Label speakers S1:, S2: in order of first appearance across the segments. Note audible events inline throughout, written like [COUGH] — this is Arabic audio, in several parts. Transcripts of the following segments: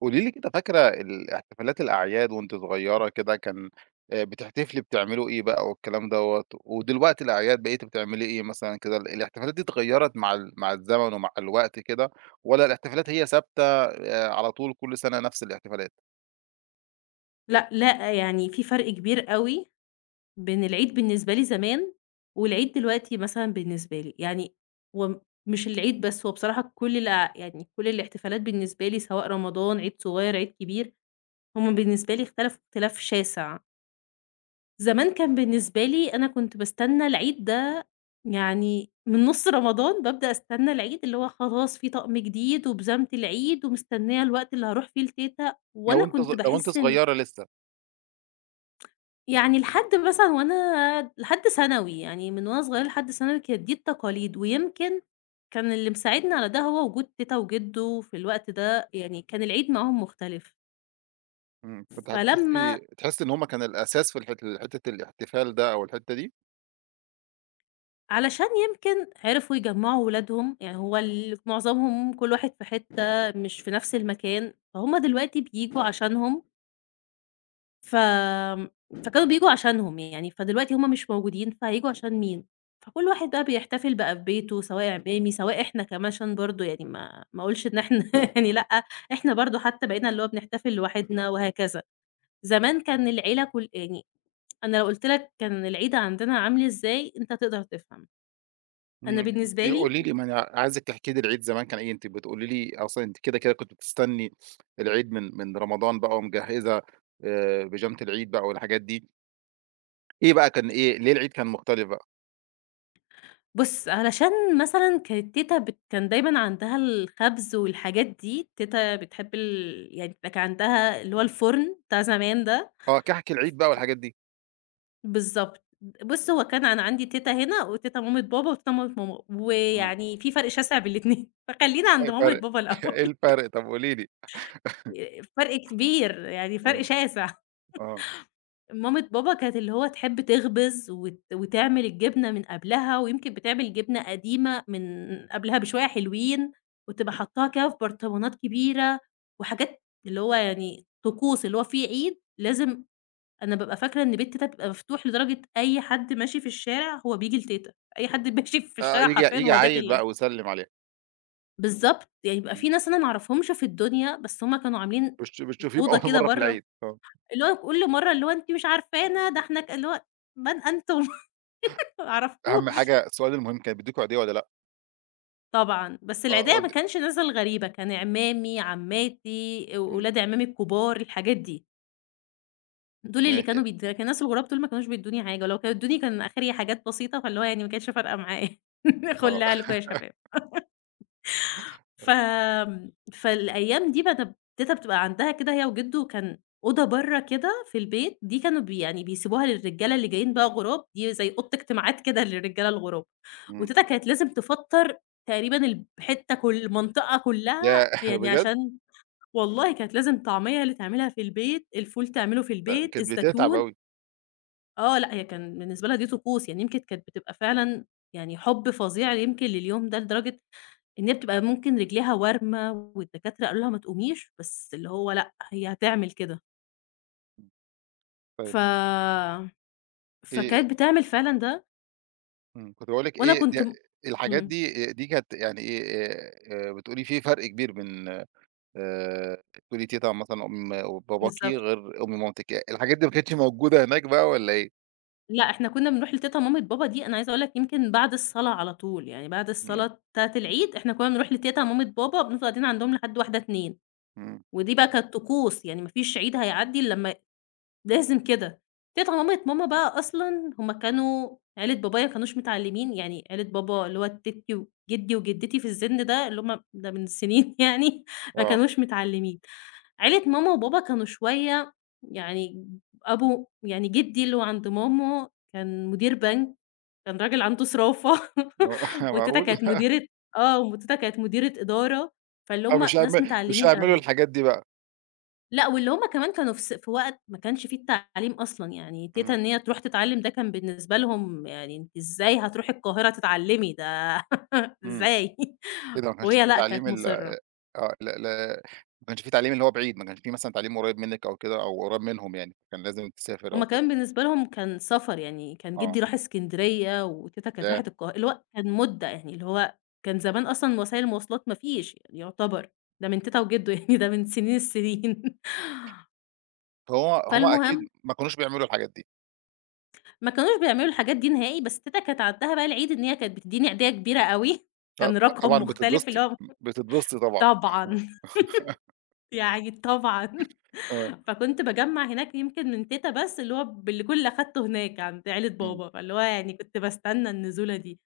S1: قولي لي كده، فاكرة احتفالات الأعياد وأنتِ صغيرة كده، كان بتحتفلي، بتعملوا إيه بقى والكلام دوّة؟ ودلوقتي الأعياد بقيتِ بتعملي إيه مثلًا كده، الاحتفالات دي اتغيّرت مع مع الزمن ومع الوقت كده، والّا الاحتفالات هي ثابتة على طول كل سنة نفس الاحتفالات؟
S2: لأ، لأ، يعني في فرق كبير أوي بين العيد بالنسبة لي زمان، والعيد دلوقتي مثلًا بالنسبة لي، يعني هو مش العيد بس، هو بصراحة كل الأع يعني كل الاحتفالات بالنسبة لي سواء رمضان، عيد صغير، عيد كبير، هم بالنسبة لي اختلفوا اختلاف شاسع. زمان كان بالنسبة لي أنا كنت باستنى العيد ده يعني من نُص رمضان بابدأ أستنى العيد، اللي هو خلاص في طقم جديد وبيجامة العيد ومستنية الوقت اللي هاروح فيه لتيتة، وأنا كنت
S1: لو أنتِ
S2: باحس إن
S1: صغيرة لسه؟
S2: يعني لحد مثلًا وأنا لحد ثانوي، يعني من وأنا صغيرة لحد ثانوي كانت دي التقاليد، ويمكن كان اللي مساعدني على ده هو وجود تيتة وجدو في الوقت ده، يعني كان العيد معاهم مختلف،
S1: كنتِ
S2: فلمّا
S1: هتحسي تحسي إن هم كان الأساس في حتة الاحتفال ده أو الحتة دي؟
S2: علشان يمكن عرفوا يجمّعوا ولادهم، يعني هو ال معظمهم كل واحد في حتة مش في نفس المكان، فهُم دلوقتي بييجوا عشانهم ف فكانوا بييجوا عشانهم يعني، فدلوقتي هُم مش موجودين، فهييجوا عشان مين؟ فكل واحد بقى بيحتفل بقى في بيته، سواء عمامي، سواء إحنا كمان عشان برضه يعني ما أقولش إن إحنا [LAUGHS] يعني لأ، إحنا برضه حتى بقينا اللي هو بنحتفل لوحدنا وهكذا. زمان كان العيلة كل يعني أنا لو قُلت لك كان العيد عندنا عامل إزاي، أنت هتقدر تفهم. أنا
S1: أنتِ
S2: بالنسبة لي
S1: قولي لي، ما أنا عايزِك تحكي لي العيد زمان كان إيه، أنتِ بتقولي لي أصلًا أنتِ كده، كده كنتِ بتستني العيد من رمضان بقى ومجهّزة، بيجامة العيد بقى والحاجات دي، إيه بقى كان، إيه ليه العيد كان مختلف بقى؟
S2: بُص، علشان مثلًا كانت تيتة بت كان دايمًا عندها الخبز والحاجات دي، تيتة بتحب ال يعني بيبقى كان عندها اللي هو الفرن بتاع زمان ده،
S1: آه، كحك العيد بقى والحاجات دي.
S2: بالضبط. بُص، هو كان أنا عندي تيتة هنا وتيتة مامة بابا وتيتة مامة ماما،
S1: إمم،
S2: ويعني في فرق شاسع بين الاتنين، [LAUGHS] فخلّينا
S1: إيه
S2: عند مامة
S1: الفرق،
S2: بابا
S1: [LAUGHS]
S2: الأول.
S1: إيه الفرق، طب قولي لي؟
S2: [LAUGHS] فرق كبير، يعني فرق
S1: آه،
S2: شاسع.
S1: آه،
S2: مامة بابا كانت اللي هو تحب تخبز وتعمل الجبنة من قبلها، ويمكن بتعمل جبنة قديمة من قبلها بشوية حلوين، وتبقى حاطاها كده في برطمانات كبيرة، وحاجات اللي هو يعني طقوس، اللي هو في عيد لازم. أنا بابقى فاكرة إن بيت تيتة بيبقى مفتوح لدرجة أي حد ماشي في الشارع هو بييجي لتيتة، أي حد [LAUGHS] ماشي في
S1: آه،
S2: الشارع
S1: ييجي،
S2: حرفيًا
S1: ييجي
S2: هو داخل
S1: عيّل
S2: يعني
S1: بقى ويسلِّم عليها.
S2: بالضبط، يعني بيبقى في
S1: إمم،
S2: ناس أنا ما أعرفهمش في الدنيا، بس هُم كانوا عاملين
S1: بتشوفيهم
S2: أوضة
S1: أول [LAUGHS]
S2: كده
S1: مرّة في
S2: برّه
S1: العيد، آه.
S2: اللي هو كل مرّة اللي هو أنتِ مش عارفانا، ده إحنا ك اللي هو من أنتم؟ [LAUGHS] ما
S1: أهم
S2: أعرفكوش.
S1: حاجة، السؤال المهم، كانوا بيدّوكوا عيدية والّا لأ؟
S2: طبعًا، بس
S1: آه،
S2: العيديّة
S1: ود
S2: ما كانش ناس غريبة، كان عمامي، عمّاتي،
S1: إمم.
S2: ولاد عمامي الكبار، الحاجات دي، دول اللي
S1: ماشي.
S2: كانوا بيد، لكن الناس الغراب دول ما كانوش بيدّوني حاجة، ولو كانوا ادّوني كان آخري حاجات بسيطة، فاللي هو يعني ما كانتش فارقة معايا. [LAUGHS]
S1: آه،
S2: خُلّها لكم يا
S1: [LAUGHS]
S2: شباب. ف
S1: آه،
S2: فالأيام دي تيتة بتبقى عندها كده هي وجدو، كان أوضة برّه كده في البيت، دي كانوا يعني بيسيبوها للرجالة اللي جايين بقى غُراب، دي زي أوضة اجتماعات كده للرجالة الغُراب،
S1: إمم.
S2: وتيتة كانت لازم تفطّر تقريبًا كل المنطقة كلّها،
S1: ياه! [LAUGHS]
S2: يعني
S1: بجد؟!
S2: عشان والله كانت لازم طعمية اللي تعملها في البيت، الفول تعمله في
S1: لأ،
S2: البيت،
S1: كانت بتتعب
S2: الزيتون.
S1: أوي.
S2: آه، لأ هي كان بالنسبة لها دي طقوس، يعني يمكن كانت بتبقى فعلًا يعني حُب فظيع يمكن لليوم ده، لدرجة إن هي بتبقى ممكن رجليها وارمة والدكاترة قالوا لها ما تقوميش، بس اللي هو لأ، هي هتعمل كده.
S1: طيب،
S2: ف
S1: إيه
S2: فكانت بتعمل فعلًا ده،
S1: إمم. كنت باقول لِك
S2: وأنا
S1: إيه
S2: كنت م.
S1: الحاجات
S2: إمم،
S1: دي، دي كانت يعني إيه؟ بتقولي في فرق كبير بين، بتقولي تيتة مثلًا أم باباكِ
S2: بالضبط.
S1: غير أم مامتِك، الحاجات دي ما كانتش موجودة هناك بقى والّا إيه؟
S2: لأ إحنا كنا بنروح لتيتة مامة بابا دي، أنا عايزة أقول لك يمكن بعد الصلاة على طول، يعني بعد
S1: إمم،
S2: الصلاة بتاعة العيد إحنا كنا بنروح لتيتة مامة بابا، بنفضل قاعدين عندهم لحد 13:00، 14:00،
S1: إمم،
S2: ودي بقى كانت طقوس، يعني ما فيش عيد هيعدّي إلا لمّا لازم كده. تيتة مامت ماما بقى أصلًا هُم كانوا عيلة بابايا ما كانوش متعلمين، يعني عيلة بابا اللي هو تيتي وجدي وجدتي في السن ده اللي هُم ده من سنين [LAUGHS] يعني ما
S1: آه،
S2: كانوش متعلمين. عيلة ماما وبابا كانوا شوية يعني أبو يعني جدي اللي هو عند ماما كان مدير بنك، كان راجل عنده صرافة
S1: [LAUGHS] م
S2: [LAUGHS] وتيتة
S1: معقول!
S2: كانت مديرة. آه، وتيتة كانت مديرة إدارة، فاللي
S1: آه،
S2: هُم ناس
S1: مش
S2: متعلمين
S1: هيعملوا
S2: أوي.
S1: الحاجات دي بقى.
S2: لأ، واللي هم كمان كانوا في وقت ما كانش فيه التعليم أصلًا، يعني تيتة
S1: إمم،
S2: إن هي تروح تتعلّم ده كان بالنسبة لهم يعني أنتِ إزاي هتروحي القاهرة تتعلّمي ده [LAUGHS]
S1: إمم،
S2: إزاي؟
S1: إيه ده، ما كانش
S2: وهي
S1: في
S2: لأ، كانت
S1: تعليم ال
S2: مُصرّة.
S1: آه، لا، لا، ما كانش في تعليم اللي هو بعيد، ما كانش في مثلًا تعليم قريب منِك أو كده، أو قريب منهم يعني، كان لازم تسافر
S2: هم
S1: أو كده.
S2: كمان بالنسبة لهم كان سفر، يعني كان
S1: آه،
S2: جدي راح اسكندرية وتيتة كانت
S1: ياه!
S2: راحت القاه اللي هو كان مدة، يعني اللي هو كان زمان أصلًا وسائل المواصلات ما فيش يعني يعتبر، ده من تيتة وجدو [LAUGHS] يعني ده من سنين السنين.
S1: هو هم أكيد
S2: فالمهم
S1: ما كانوش بيعملوا الحاجات دي.
S2: ما كانوش بيعملوا الحاجات دي نهائي، بس تيتة كانت عندها بقى العيب إن هي كانت بتدّيني هدية كبيرة أوي، [LAUGHS]
S1: ط
S2: كان
S1: طبعًا
S2: رقم مختلف
S1: بتتبسطي،
S2: اللي هو
S1: بتتبسطي طبعًا.
S2: طبعًا، [LAUGHS] يعني طبعًا،
S1: آه،
S2: فكنت باجمّع هناك يمكن من تيتة بس اللي هو بالكل اللي أخدته هناك عند عيلة
S1: إمم،
S2: بابا، فاللي هو يعني كنت باستنى النزولة دي،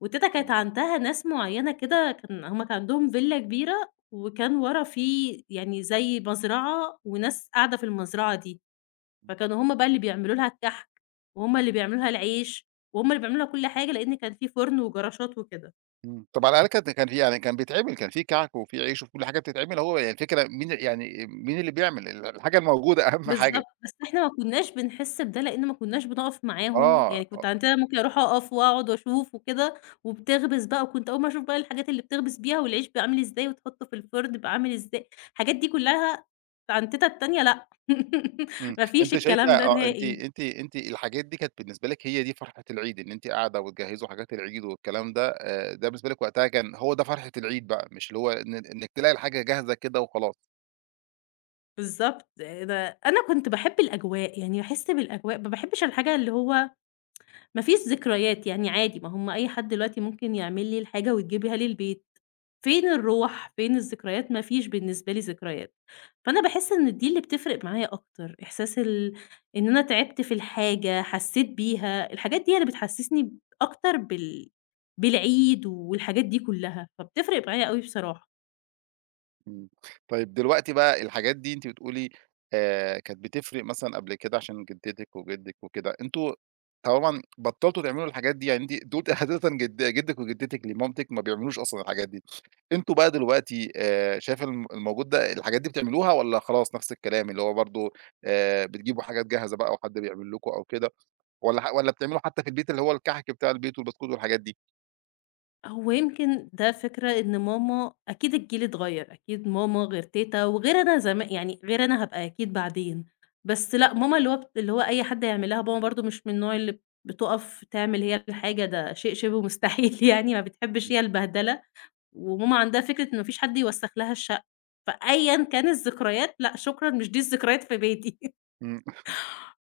S2: وتيتة
S1: إمم،
S2: كانت عندها ناس معيّنة كده، كان هم كان عندهم فيلا كبيرة، وكان ورا في يعني زي مزرعة وناس قاعدة في المزرعة دي. فكانوا هم بقى اللي بيعملوا لها الكحك، وهُم اللي بيعملوا لها العيش، وهُم اللي بيعملوا لها كل حاجة، لإن كان في فرن وجراشات وكده.
S1: إمم. طب على الأقل كانت، كان في يعني، كان بيتعمل، كان في كعك وفي عيش وفي كل حاجة بتتعمل، هو يعني الفكرة مين يعني، مين اللي بيعمل، الحاجة الموجودة أهم حاجة.
S2: بالضبط، بس إحنا ما كناش بنحس بده لإن ما كناش بنقف معاهم،
S1: آه،
S2: يعني
S1: آه،
S2: كنت عندنا ممكن أروح أقف وأقعد وأشوف وكده، وبتخبز بقى، وكنت أول ما أشوف بقى الحاجات اللي بتخبز بيها، والعيش بيبقى عامل إزاي، وتحطه في الفرن بيبقى عامل إزاي، الحاجات دي كلها عند تيتة التانية لأ،
S1: إمم،
S2: [LAUGHS] ما فيش
S1: أنتِ شايفة
S2: الكلام ده
S1: آه، أنتِ
S2: نهائي.
S1: أنتِ أنتِ الحاجات دي كانت بالنسبة لِك هي دي فرحة العيد، إن أنتِ قاعدة وتجهّزوا حاجات العيد والكلام ده، ده بالنسبة لِك وقتها كان هو ده فرحة العيد بقى، مش اللي هو إن إنِّك تلاقي الحاجة جاهزة كده وخلاص.
S2: بالضبط، ده أنا كنت باحب الأجواء، يعني باحس بالأجواء، ما باحبش الحاجة اللي هو ما فيش ذكريات، يعني عادي ما هم أي حد دلوقتي ممكن يعمل لي الحاجة ويجيبها لي البيت، فين الروح، فين الذكريات، ما فيش بالنسبة لي ذكريات، فأنا باحس إن دي اللي بتفرق معايا أكتر، إحساس ال إن أنا تعبت في الحاجة، حسيت بيها، الحاجات دي هي اللي بتحسسني أكتر بالعيد والحاجات دي كلها، فبتفرق معايا أوي بصراحة.
S1: إمم. طيب دلوقتي بقى الحاجات دي أنتِ بتقولي كانت بتفرق مثلًا قبل كده، عشان جدتِك وجدِّك وكده، أنتم طبعًا بطّلتوا تعملوا الحاجات دي، يعني أنتِ دول عادةً جدِّك وجدتِك اللي مامتِك ما بيعملوش أصلًا الحاجات دي، أنتم بقى دلوقتي شايفة الموجود ده الحاجات دي بتعملوها والّا خلاص نفس الكلام، اللي هو برضه بتجيبوا حاجات جاهزة بقى وحد بيعمل لكم أو كده، والّا بتعملوا حتى في البيت اللي هو الكحك بتاع البيت والبسكوت والحاجات دي؟
S2: هو يمكن ده فكرة إن ماما أكيد الجيل اتغيّر، أكيد ماما غير تيتة وغير أنا يعني غير أنا هابقى أكيد بعدين، بس لأ ماما اللي هو اللي هو أي حد يعمل لها، ماما برضه مش من النوع اللي بتُقف تعمل هي الحاجة، ده شيء شبه مستحيل، [LAUGHS] يعني ما بتحبش هي البهدلة، وماما عندها فكرة إن ما فيش حد يوسّخ لها الشقة، فأيًا كان الذكريات لأ شكرًا مش دي الذكريات في بيتي.
S1: إمم.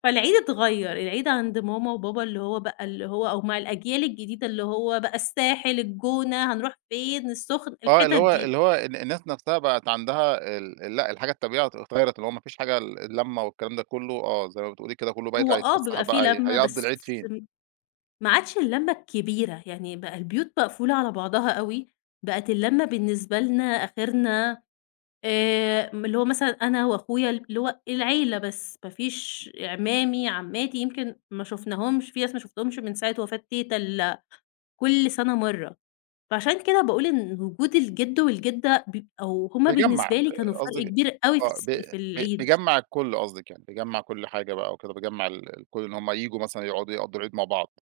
S2: فالعيد اتغيّر، العيد عند ماما وبابا اللي هو بقى اللي هو أو مع الأجيال الجديدة اللي هو بقى الساحل، الجونة، هنروح فين، السخن،
S1: آه،
S2: الحتت
S1: اللي هو
S2: دي.
S1: اللي هو الناس نَفْسها بقت عندها لأ، الحاجة الطبيعة اتغيّرت، اللي هو ما فيش حاجة اللمّة والكلام ده كُلّه، آه، زي ما بتقولي كده، كُلّه بقى
S2: هو
S1: يطلع
S2: آه،
S1: يتفسّح
S2: بيبقى في
S1: بقى،
S2: لمّة
S1: هيقضّي
S2: بس
S1: العيد فين.
S2: ما عادش اللمّة الكبيرة، يعني بقى البيوت مقفولة على بعضها أوي، بقت اللمّة بالنسبة لنا آخرنا اللي هو مثلًا أنا وأخويا اللي هو العيلة بس، ما فيش عمامي، عماتي، يمكن ما شُفناهمش في ناس ما شُفتهمش من ساعة وفاة تيتة إلا كل سَنة مرّة. فعشان كده باقول إن وجود الجد والجدة أو هُم
S1: بيجمّع
S2: بالنسبة
S1: ب
S2: لي كانوا فرق
S1: قصدِك
S2: كبير أوي
S1: آه، ب
S2: في
S1: ب
S2: العيد،
S1: بيجمّع الكل قصدِك يعني، بيجمّع كل حاجة بقى وكده، بيجمّع الكل إن هم ييجوا مثلًا يقعدوا يقضّوا العيد مع بعض.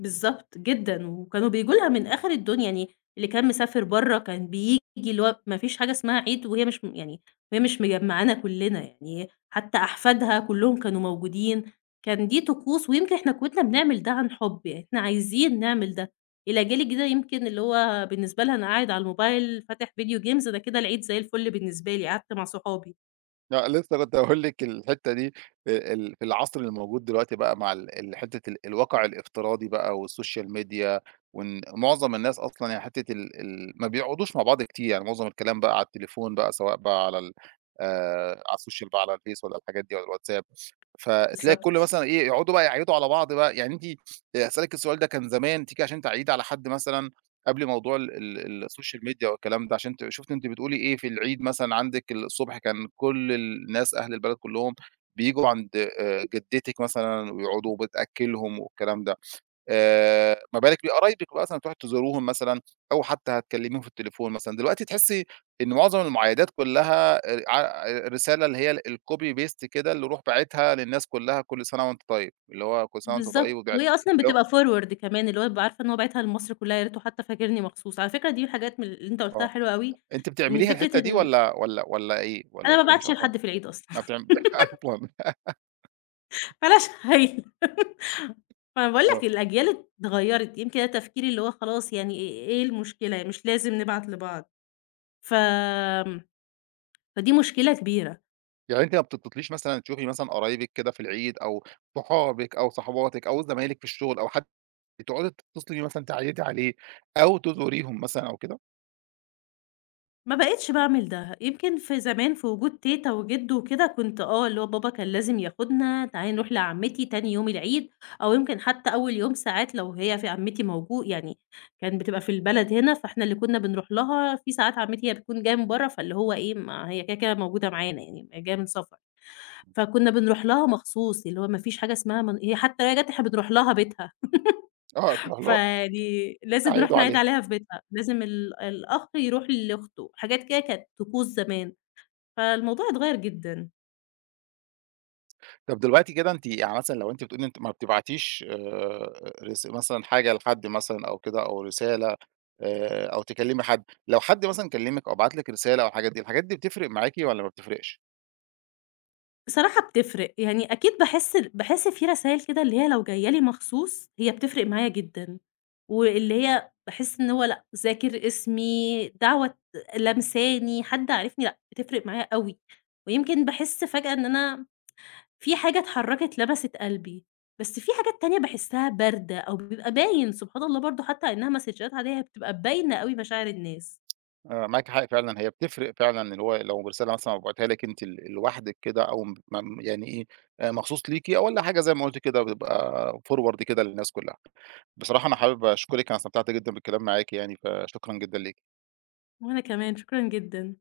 S2: بالضبط جدًا، وكانوا بييجوا لها من آخر الدنيا، يعني اللي كان مسافر برّه كان بييجي اللي هو ما فيش حاجة اسمها عيد وهي مش م يعني وهي مش مجمّعانا كلّنا، يعني حتى أحفادها كلّهم كانوا موجودين، كان دي طقوس ويمكن إحنا كُنّا بنعمل ده عن حُب، يعني إحنا عايزين نعمل ده. الأجيال الجديدة يمكن اللي هو بالنسبة لها أنا قاعد على الموبايل فاتح فيديو جيمز، أنا كده العيد زي الفل بالنسبة لي، قعدت مع صحابي.
S1: لأ، لسه كنت هاقول لِك الحتّة دي، ال في العصر الموجود دلوقتي بقى مع ال ال حتّة الواقع الافتراضي بقى والسوشيال ميديا، وإن معظم الناس أصلًا يعني حتّة ال ال ما بيقعدوش مع بعض كتير، يعني معظم الكلام بقى على التليفون بقى، سواء بقى على ال على السوشيال بقى، على الفيس والّا الحاجات دي والّا الواتساب، فتلاقي الكل
S2: بالضبط.
S1: مثلًا إيه، يقعدوا بقى يعيّدوا على بعض بقى، يعني أنتِ، هاسألِك السؤال ده، كان زمان تيجي عشان تعيّدي على حد مثلًا قبل موضوع ال ال السوشيال ميديا والكلام ده، عشان أنتِ شُفتِ، أنتِ بتقولي إيه، في العيد مثلًا عندِك الصبح كان كل الناس أهل البلد كلّهم بييجوا عند جدتِك مثلًا ويقعدوا وبتأكّلهم والكلام ده، ما بالِك بقرايبِك بقى، مثلًا تروحي تزوريهم مثلًا أو حتى هتكلّميهم في التليفون مثلًا، دلوقتي تحسّي إن معظم المُعايدات كلّها ع رسالة اللي هي الcopy paste كده، اللي روح باعتها للناس كلّها، كل سَنة وأنت طيب، اللي هو كل سَنة وأنت طيب
S2: بالضبط،
S1: وبِعِدت.
S2: وهي أصلًا بتبقى forward كمان، اللي هو بابقى عارفة إن هو باعتها لمصر كلّها، يا ريته حتى فاكرني مخصوص، على فكرة دي حاجات من اللي أنت قُلتها حلوة أوي،
S1: أنتِ
S2: إن
S1: بتعمليها الحتّة
S2: فكرة
S1: دي،
S2: إن
S1: والّا إيه، والّا ما
S2: أنا ما
S1: بتعمليش
S2: بابعتش
S1: أصلًا؟
S2: لحد في العيد أصلًا.
S1: ما بتعم
S2: [LAUGHS]
S1: [LAUGHS] أصلًا؟
S2: بلاش هايلة. فأنا باقول
S1: آه،
S2: لك الأجيال اتغيّرت، يمكن ده تفكيري اللي هو خلاص يعني إيه المشكلة، مش لازم نبعت لبعض، ف فدي مشكلة كبيرة.
S1: يعني أنتِ ما بتطلُّبيش مثلًا تشوفي مثلًا قرايبِك كده في العيد، أو صحابِك أو صحباتِك أو زمايلِك في الشغل، أو حد تقعدي تتصلي مثلًا تعيّدي عليه، أو تزوريهم مثلًا أو كده؟
S2: ما بقيتش باعمل ده، يمكن في زمان في وجود تيتة وجِد وكده كنت آه، اللي هو بابا كان لازم ياخدنا تعالي نروح لعمتي تاني يوم العيد، أو يمكن حتى أول يوم ساعات لو هي في عمتي موجو يعني كانت بتبقى في البلد هنا، فإحنا اللي كنا بنروح لها، في ساعات عمتي هي بتكون جاية من برّه، فاللي هو إيه ما هي كده، كده موجودة معانا يعني هي جاية من سفر، فكنا بنروح لها مخصوص، اللي هو ما فيش حاجة اسمها من هي حتى لو هي جات إحنا بنروح لها بيتها.
S1: آه، تروحي له
S2: فدي لازم نروح
S1: تعيّدوا
S2: نعيد
S1: عليه.
S2: عليها في بيتها، لازم الأخ يروح لأخته، حاجات كده كانت طقوس زمان، فالموضوع اتغيّر جدًا.
S1: طَب دلوقتي كده أنتِ يعني مثلًا، لو أنتِ بتقولي أنتِ ما بتبعتيش رس مثلًا حاجة لحد مثلًا أو كده، أو رسالة أو تكلّمي حد، لو حد مثلًا كلّمِك أو بعت لِك رسالة أو الحاجات دي، الحاجات دي بتفرق معاكِ والّا ما بتفرقش؟
S2: بصراحة بتفرق، يعني أكيد باحس في رسايل كده اللي هي لو جاية لي مخصوص هي بتفرق معايا جدًا، واللي هي باحس إن هو لأ، ذاكر اسمي، دعوة لمساني، حد عارفني لأ، بتفرق معايا أوي، ويمكن باحس فجأة إن أنا في حاجة اتحرّكت لمَسِت قلبي، بس في حاجات تانية باحسّها باردة أو بيبقى باين سبحان الله برضه حتى على إنها مسدجات عادية هي بتبقى باينة أوي مشاعر الناس.
S1: آه، معاكِ حق فعلًا، هي بتفرق فعلًا، اللي هو لو رسالة مثلًا مبعوتاها لِك أنتِ لوحدِك كده، أو م م يعني إيه، مخصوص ليكِ، أو والّا حاجة زي ما قُلتِ كده بتبقى forward كده للناس كلّها. بصراحة أنا حابب أشكرِك، أنا استمتعت جدًا بالكلام معاكِ يعني، فشكرًا جدًا ليكِ.
S2: وأنا كمان، شكرًا جدًا.